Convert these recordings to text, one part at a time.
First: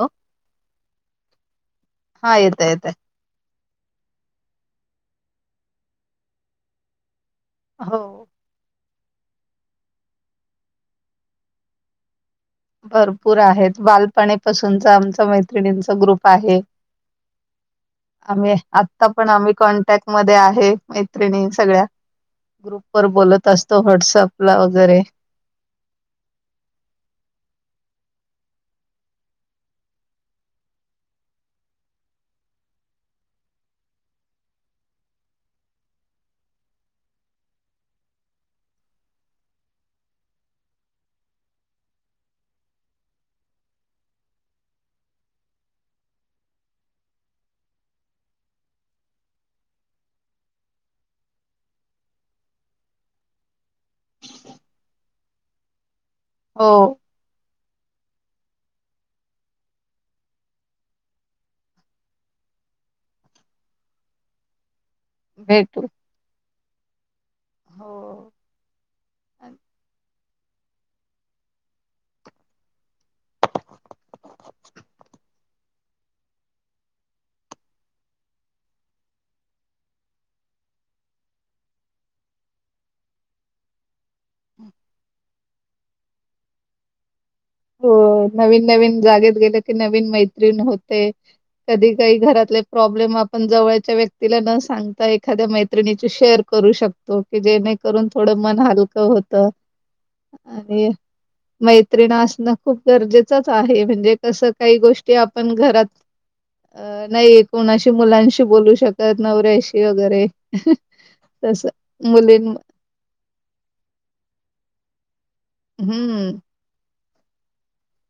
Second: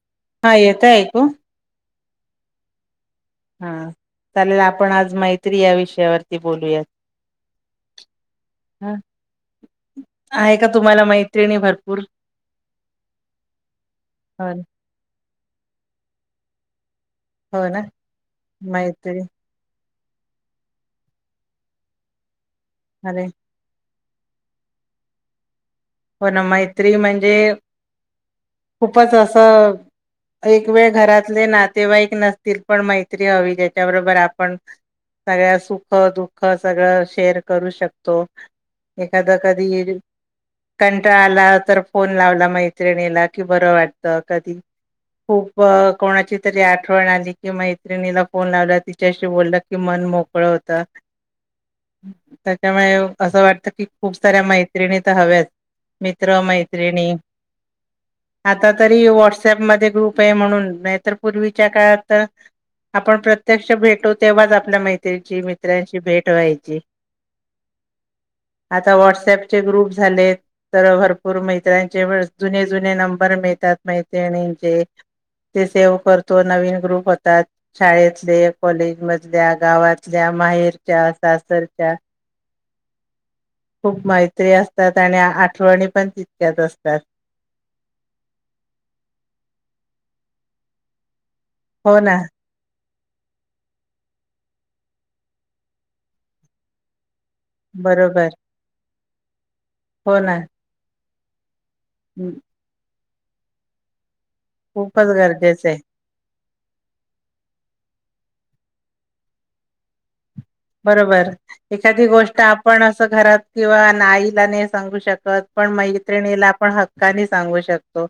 Hello हा येत ऐकू. हा येतय, येतय. हा चालेल आपण आज मैत्री या विषयावरती बोलूयात. हो. ह आहे का तुम्हाला मैत्रिणी भरपूर. भरपूर आहेत हो बालपणीपासूनच आमच मैत्री मैत्रिणीचा ग्रुप आहे. हो ना आम्ही आता मैत्री पण आम्ही कॉन्टॅक्. मध्ये आहे मैत्रिणी सगळ्या. ग्रुप वर अरे बोलत असतो व्हॉट्सप व्हाट्सअप ला वगैरे. पण मैत्री म्हणजे खूपच असं, एक वेळ घरातले नातेवाईक नसतील पण मैत्री हवी. ज्याच्याबरोबर आपण सगळ्या सुख, दुःख सगळं शेअर करू शकतो. एखाद कधी कंटाळा आला तर फोन लावला मैत्रिणीला कि बरं वाटत. कधी खूप कोणाची तरी आठवण आली कि मैत्रिणीला फोन लावला तिच्याशी बोललं की मन मोकळं होत. त्याच्यामुळे असं वाटत कि खूप साऱ्या मैत्रिणी तर हव्याच मित्र हो मैत्रिणी आता तरी व्हॉट्सअप मध्ये ग्रुप आहे म्हणून, नाहीतर पूर्वीच्या काळात तर आपण प्रत्यक्ष भेटो तेव्हाच आपला मै त्याची भेटू मित्रांची भेट व्हायची. हो आता व्हॉट्सअपचे ग्रुप झालेत तर भरपूर मैत्र्यांचे जुने जुने नंबर मिळतात मैत्रिणींचे, ते सेव करतो नवीन ग्रुप होतात. शाळेतले, कॉलेज मधल्या, गावातल्या, माहेरच्या, सासरच्या. हो. मैत्री असतात आणि आठवणी पण तितक्याच असतात. हो नवीन नवीन जागेत गेल की, नवीन मैत्रीण होते. कधी हो ना काही घरातले प्रॉब्लेम आपण जवळच्या व्यक्तीला न सांगता, एखाद्या मैत्रिणीशी शेअर करू शक तो. की जेणे करून बरोबर थोडं मन हाल क होत. हो ना. मैत्रिण हं, अश खूप गरजेचच आहे म्हणजे कसं काही खूपच गोष्टी आपण गरजेचं आहे घरात अ नाही कोणाशी मुलांशी बोलू शकत नवऱ्याशी वगैरे बरोबर तसं. एखादी मुलीं गोष्ट आपण असं घरात किंवा नाईला ने सांगू श कत पण हं. मैत्रिणीला पण ह क्काने सांगू शक तो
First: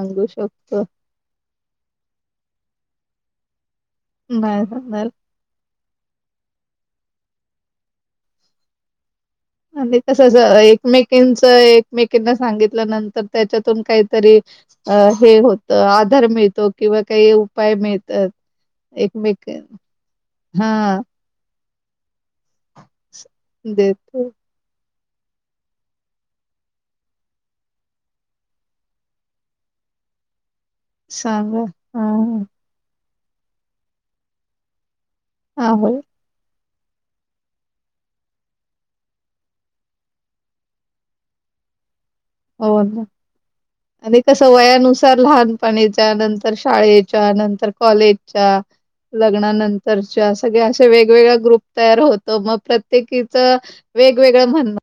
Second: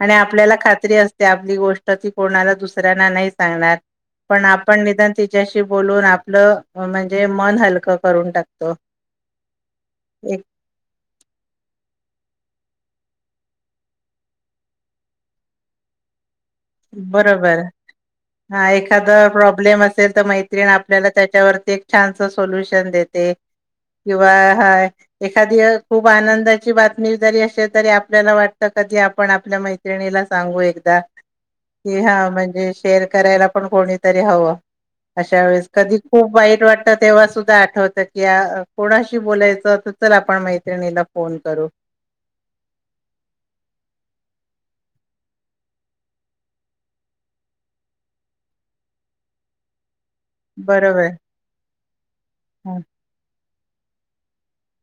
आणि आपल्याला शकतो. खात्री असते आपली गोष्ट ती कोणाला दुस सऱ्यांना नाही सांगणार. पण नाही आपण सांगणार निदान तिच्याशी बोलून आपलं म्हणजे मन हलकं करून टाकतो. आणि तसंच एक अ एकमेकीचं एकमेकींना सांगितल्यानंतर त्याच्यातून काहीतरी अ हे होतं आधार मिळ बरोबर हां एखादं एकमेक प्रॉब्लेम असेल तर मैत्रिण हां. आपल्याला त्याच्यावरती [unintelligible] सोल्युशन देते देतो. किंवा हा एखादी खूप आनंदाची बातमी जरी असे तरी आपल्याला वाटत कधी आपण आपल्या मैत्रिणीला सांगू एक दा सांगा. कि हां, हा हां. म्हणजे शेर करायला पण कोणीतरी हवं अशा वेळेस कधी आवड खूप वाईट वाट आता तेव्हा सुद्धा आठवत की कोणाशी बोलायचं असेल तर आपण मैत्रिणीला फोन करू हो आणि कसं वयानुसार लहानपणीच्या नंतर शाळेच्या नंतर कॉलेजच्या लग्नानं तरच्या सगळ्या अशा बरोबर वेगवेगळ ग्रुप तयार होतो मग ह प्रत्येकीच वेगवेगळं म्हणणं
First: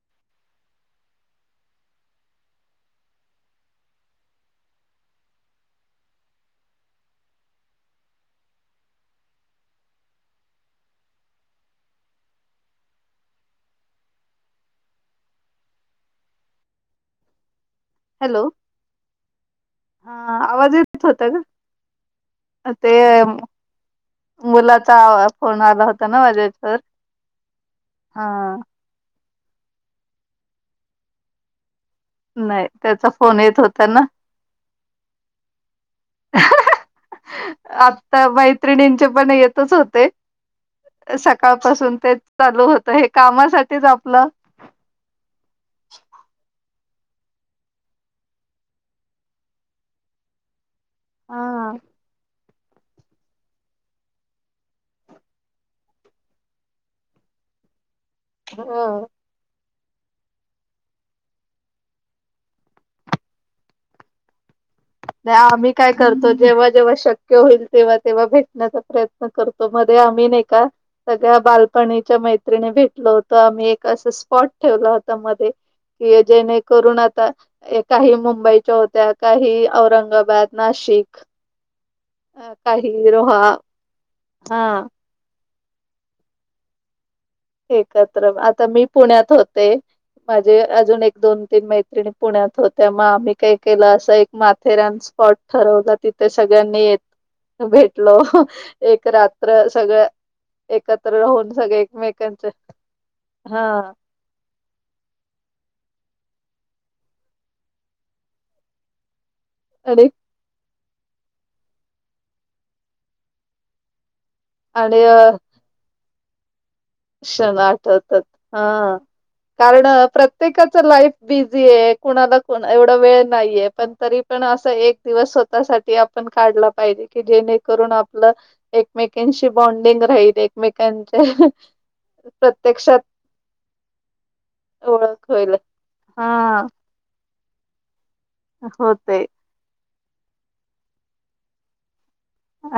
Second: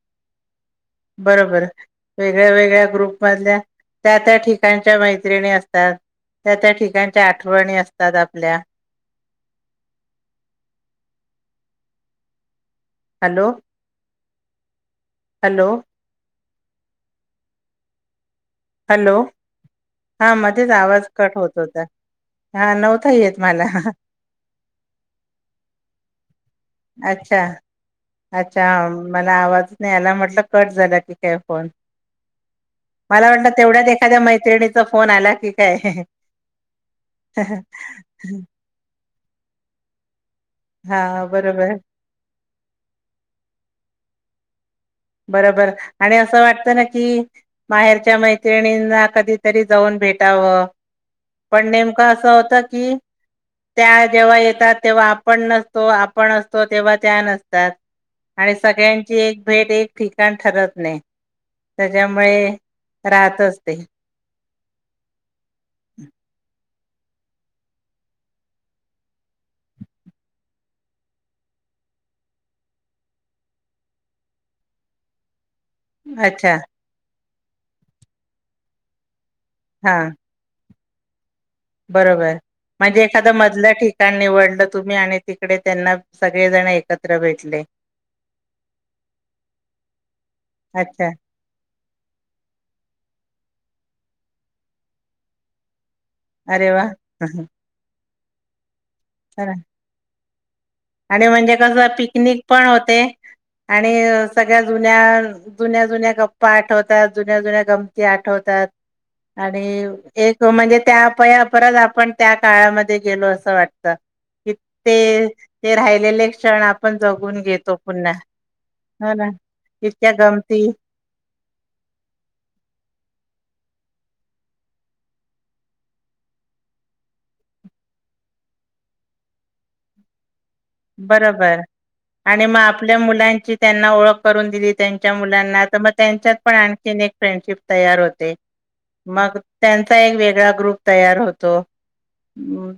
बरोबर वेगळ्या वेगळ्या ग्रुप मधल्या त्या त्या ठिकाच्या मैत्रिणी असतात त्या त्या ठिकाच्या आठवणी असतात आपल्या हॅलो. हॅलो. हॅलो हॅलो ह हा मध्येच आवाज येत होता कट होत होता का हा ते नव्हता येत मला मुलाचा फोन आला होता ना माझ्या अच्छा हा अच्छा हां, मला आवाजच नाही आला म्हटलं कट झाला की काय फोन नाही त्याचा मला फोन वाटलं येत होत तेवढ्यात एखाद्या मैत्रिणीचा फोन आला की काय [unintelligible] चे पण येतच होते हा सकाळ बरोबर पाासून तेच चालू होत हे कामासाठीच आपलं बरोबर आणि असं वाटतं ना कि माहेरच्या मैत्रिणींना कधीतरी जाऊन भेटावं पण हा. नेमका असं होत कि त्या जेव्हा येतात तेव्हा आपण नसतो आपण असतो तेव्हा त्या नसतात आणि हो. सगळ्यांची एक भेट एक ठिकाण ठरत नाही त्याच्यामुळे राहतच ते नाही आम्ही काय करतो जेव्हा जेव्हा शक्य होईल तेव्हा तेव्हा भेटण्याचा प्रयत्न करतो मध्ये आम्ही एका सगळ्या बालपणीच्या मैत्रि भेटलो होतो आम्ही एक असं स्पॉट ठेवला होता मध्ये कि अच्छा जेणेकरून आता काही मुंबईच्या होत्या काही हा औरंगाबाद, नाश शिक. बरोबर म्हणजे एखाद मधल्या ठिकाण निवडलं हा तुम्ही आणि तिकडे त्यांना सगळे जण येतात एकत्र आता मी पुण्यात होते माझे अजून अच्छा एक दोन तीन मैत्रिणी पुण्यात होत्या मग आम्ही काही केलं अस एक माथेरान स्पॉट ठरवला तिथे अरे सगळ्यांनी वा येत भेट हॅलो एक रात्र सगळं एकत्र राहून सगळे एकमेकां ते पण होते आणि सगळ्या जुन्या जुन्या जुन्या गप्पा आठवतात जुन्या जुन्या गमती आठवतात आणि एक म्हणजे त्या परत आपण त्या काळामध्ये गेलो असं वाटत आणि इथे अ, गेलेले क्षण आप क्षण आठवतात हा हो ना कारण इतक्या गमती प्रत्येकाच लाईफ बिझी आहे कुणाला एवढा वेळ नाहीये पण तरी पण अस एक दिवस स्वतःसाठी आपण काढला पाहिजे की जेणेकरून आपलं एकमेकांशी बॉनडिंग राहील मीटनचं बरोबर आणि मग आपल्या मुलांची त्यांना ओळख करून दिली, त्यांच्या ओळख होईल मुलांना तर मग त्यांच्यात पण हा आणखीन एक फ्रेंडशिप तयार होते ते होते मग त्या चा एक वेगळा ग्रुप तयार होतो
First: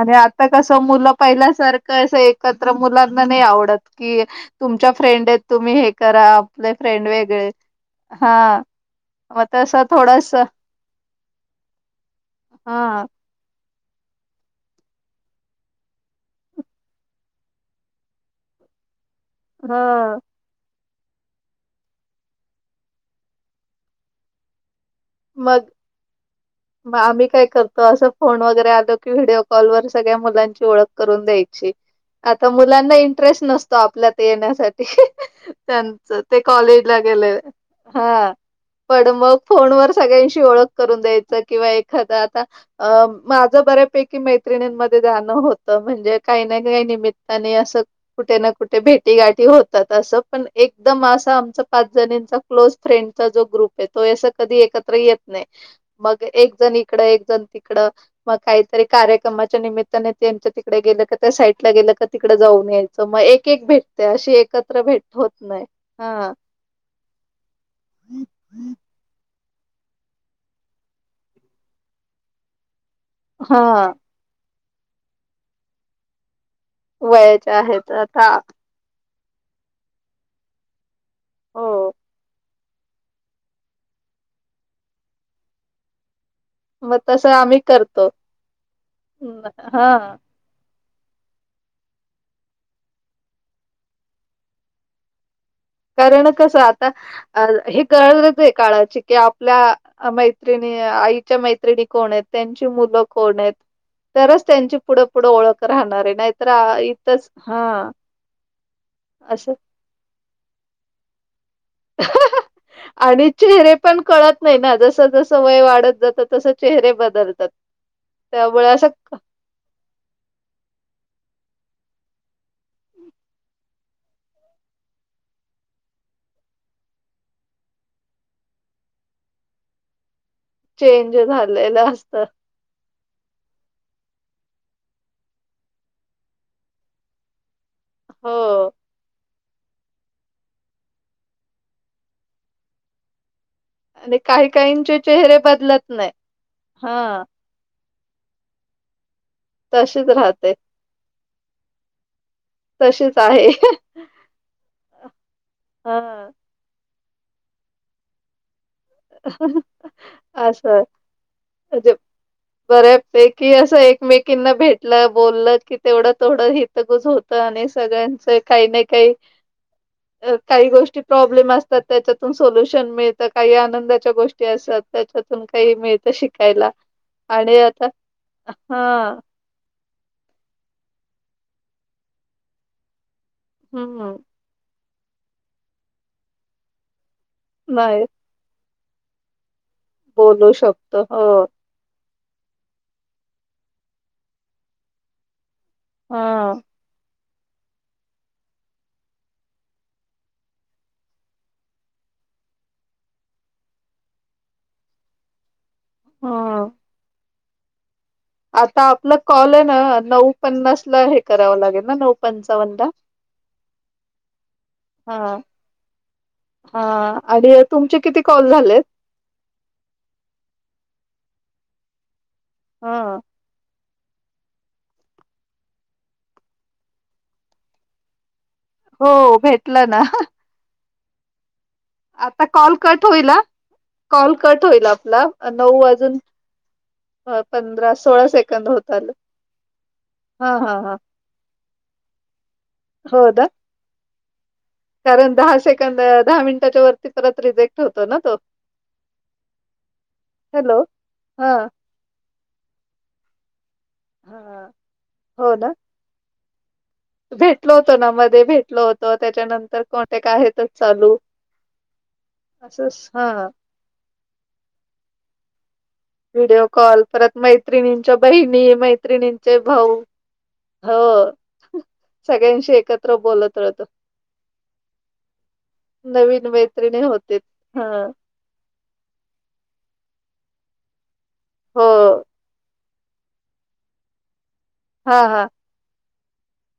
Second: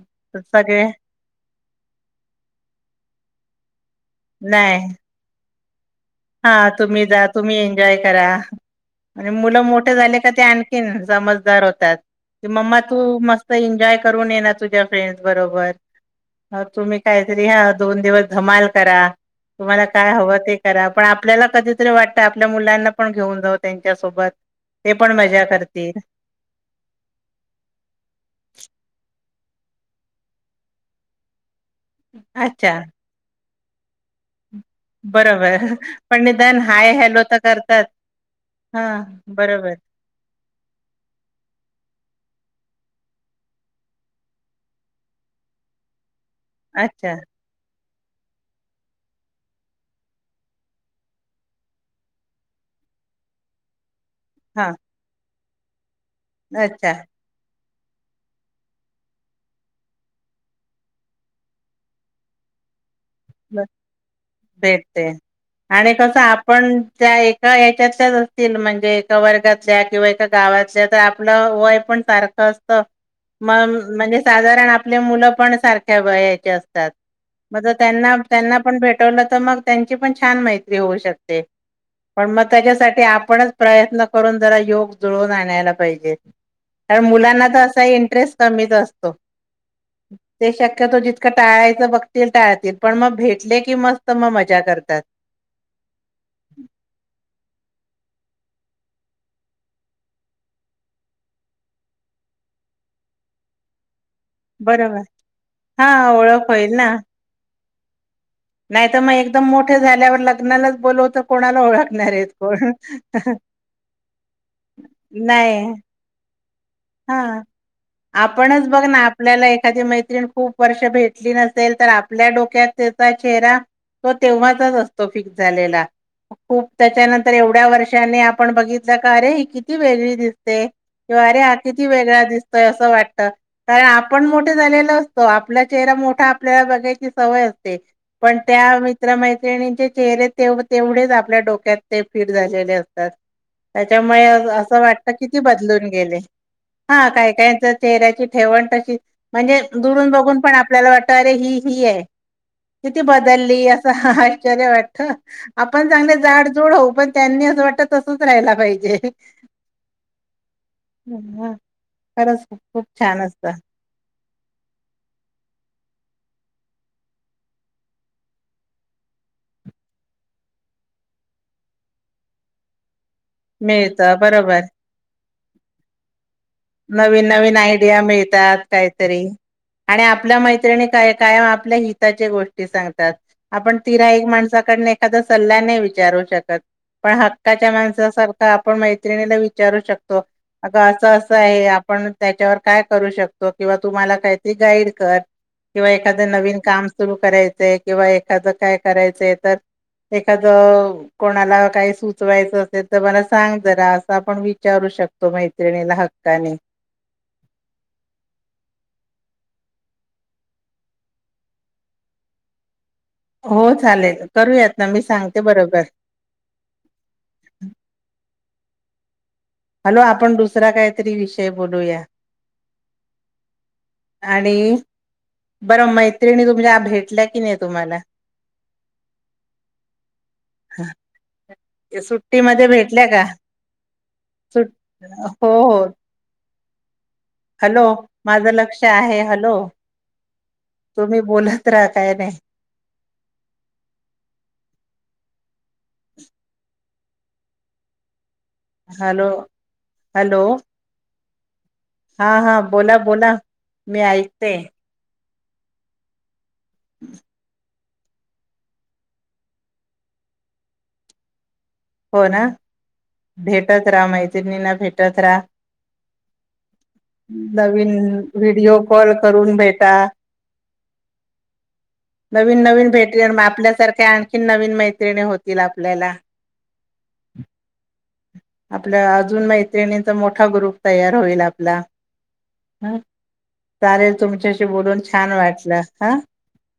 अरे आता कस मुलं पहिल्यासारखं अस एकत तर मुलांना नाही आवडत कि नाही तुमच्या फ्रेंड आहेत तुम्ही हे करा हा आपले तुम्ही फ्रेंड जा वेगळे तुम्ही एन्जॉय करा, हा मग मुलं तस मोठे झाले की थोडस ते आणखी समजदार होतात. हा मम्मा तू मस्त एन्जॉ एन्जॉय करून येणार तुझ्या फ्रेंडस बरोबर तुम्ही मग काहीतरी हा दोन दिवस धमाल करा ह तुम्हाला काय हवं ते करा पण आपल्याला कधीतरी वाटतं आपल्या मुलांना पण घेऊन जाऊ त्यांच्यासोबत ते पण मजा मग करतील म आम्ही काय करतो असं फोन वगैरे आलो की व्हिडिओ कॉल वर सगळ्या मुलांची ओळख करून द्यायची आता अच्छा मुलांना इंटरेस्ट नस तो आपल्या येण्यासाठी बरोबर त्यांच पण ते निदान हाय कॉलेजला हॅलो गेलं तर करतात हं, हा पण मग बरोबर फोनवर ओळ करून द्यायच किंवा एखा आता माझं बऱ्यापैकी मैत्रिमध्ये जाणं होत म्हणजे काहीना काही अच्छा निमित्ताने असं कुठे ना कुठे भेटीगाठी होतात, असं पण एकदम असं आमचा पाच जणींचा क्लोज फ्रेंडचा जो ग्रुप आहे. तो असं कधी हा एक येत नाही. मग एकजण अच्छा इकडं एकजण तिकडं मग काहीतरी कार्यक्रमाच्या निमित्ताने त्यांच्या तिकडं गेलं क त्या साईटला गेलं तर तिकडं जाऊन याय च मग एक एक भेटत्या अशी एकत्र भेट भेटते होत नाही आणि कसं हां. आपण त्या एक [unintelligible] असतील म्हणजे एका वर्गात ल्या किंवा एका गावातल्या तर आपलं वय पण सारखं असतं. मग हा म्हणजे साधारण आप आपली मुलं पण सारख्या वयाची अस वयाचे आहेत. त्यांना आता त्यांना पण भेट त नंतर मग त्यांची पण छान मैत्री होऊ शक ते हो पण म त्याच्यासाठी आपणच प्रयत्न करून जरा योग जुळवून आणायला पाहिजेत. मग कारण तसं मुलांना आम्ही तर असं करतो. इंटरेस्ट कमीच असतो हम्म, हा ते शक तो आता जितकं टाळायचं बघतील टाळ पण मग भेटले की, मस्त मग मजा करतात. कारण कसं आता अ ल ही गरजच आहे काळाची की, आपल्या मैत्रिणी आईच्या मैत्रिणी कोण आहेत, त्यांची मुलं कोण आहेत? तरच त्यांची बरोबर. पुढं पुढं ओळख हा राहणार आहे, नाही ओळख तर होईल ना इथचं हा. नाही तर, मग एकदम मोठे झाल्यावर लग्न लग्नालाचं बोलवतो. ह ह आणि चहेरे पण कळत नाही ना, जसं जसं नाही वय वाढत जात तसं चेहरे हा बदलतात. त्यामुळे आपणच बघ असं ना आपल्याला एखादी मैत्रीण खूप वर्ष भेट नसेल तर आपल्या डोक्यात त्याचा चेहरा तो तेव्हाच चं असतो फिक्स झालेला, खूप त्याच्यानंतर एवढ्या वर्षाने आपण बघितलं का रे ही किती वेगळी दिस दिसते ते चेंज अरे झालेलं किती असत वेगळा दिसतोय, असं वाटत कारण आपण मोठे झालेल असतो, आपला चेहरा मोठा आपल्याला बघायची सवय असते. ते हो. पण त्या मित्र मैत्रि श्रेणींचे चेहरे तेवढेच आपल्या डोक्यात ते फिट झालेले असतात आणि त्याच्यामुळे काही असं काहींचे वाटत चेहरे किती बदलून बदलत नाही गेले हा काय काय चं चहऱ्याची ठेवण तशी म्हणजे तशीच दुरून बघून राहते पण आपल्याला वाटत तरही ही आहे किती तशीच आहे. बदलली असं आश्चर्य वाटत आपण हा चांगले जाड जोड होऊ पण त्यांनी असं वाटतं तसच राहिला पाहिजे अससं हा, अजे खरंच खूप खूप बऱ्या छान असत पैकी असं एकमेकींना भेटलं बोललं कि तेवढंच थोडं हितगच होत आणि सगळ्यांच काही ना काही काही गोष्टी प्रॉब्लेम असतात त्याच्यातून सोल्युशन मिळत तर काही आणनं. मिळत [unintelligible] गोष्टी बरोबर असातं तेच त्यातून काही मिळत शिक नवीन नवीन आयडिया मिळतात, हां, काहीतरी आणि आपल्या मैत्रिणी काय कायम आपल्या हिताच्या गोष्टी सांगतात. आपण हं. तिर्‍हाईत माणसाकडले आता सल्ला नाही विचारू शकत. पण हक्काच्या नाही माणसासारखा पण मैत्रिणीला विचारू बोलू शकतो अं आपणच त्याच्यावर काय करू शकतो, किंवा तू मला काहीतरी गाईड कर. किंवा एखादं नवीन हां, काम सुरू करायचयं किंवा एखादं काय करायचंय तर, एखादं कोणाला काय सुचवायचं असेल तर, मला सांग जरा असं आपण विचारू शकतो मैत्रिणीला. हक्काने. हं आता आपला कॉल आहे ना, नऊ पन्नास ला हे करावं लागेल ना, नऊ पंचावन्न ला? हो चालेल करूयात ना मी हां सांगते बरोबर. हां आणि तुमचे किती कॉल झालेत? हॅलो, आपण दुसरा काहीतरी विषय बोलूया. हां आणि बरं मैत्रिणी तुमच्या भेटल्या की नाही तुम्हाला? हो भेटलं ना. हं आता कॉल कट होईल हा? कॉल कट सुट होईल आपला. हो नऊ हो वाजून अ, हॅलो, माझं सेकंद लक्ष होत आलं. आहे. हॅलो, हां, हां, हां. तुम्ही बोलत रहा. काय नाय. हो दहा सेकंद, दहा मिनिटांच्या वरती, परत रिजेक्ट होतो ना तो? हॅलो, हॅलो हां, हां हां, बोला बोला मी ऐकते. हां. हो ना भेटल होतो ना, मध्ये भेटलो होतो, त्याच्यानंतर कॉन्टॅक्ट आहेतच चालू. हो ना, असंच हां. भेटत रहा, मैत्रिणीना भेटत रहा. व्हिडिओ कॉल, परत नवीन मैत्रिणींच्या बहिणी, व्हिडिओ कॉल करून मैत्रिणींचे भेटा भाऊ, हो नवीन सगळ्यांशी नवीन भेट एकत्र बोलत राहतो, आपल्यासारख्या आणखीन नवीन मैत्रिणी होतील आपल्याला नवीन मैत्री होते हा आपल्या अजून मैत्रिणी- मोठा ग्रुप तयार- होईल आपला. हो. हा, चालेेल तुमच्याशी- बोलून हां, छान हां. वाटले हा,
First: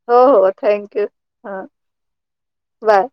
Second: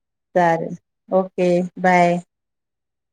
हो, हो. Thank you. ओके, हां. बाय. बाय.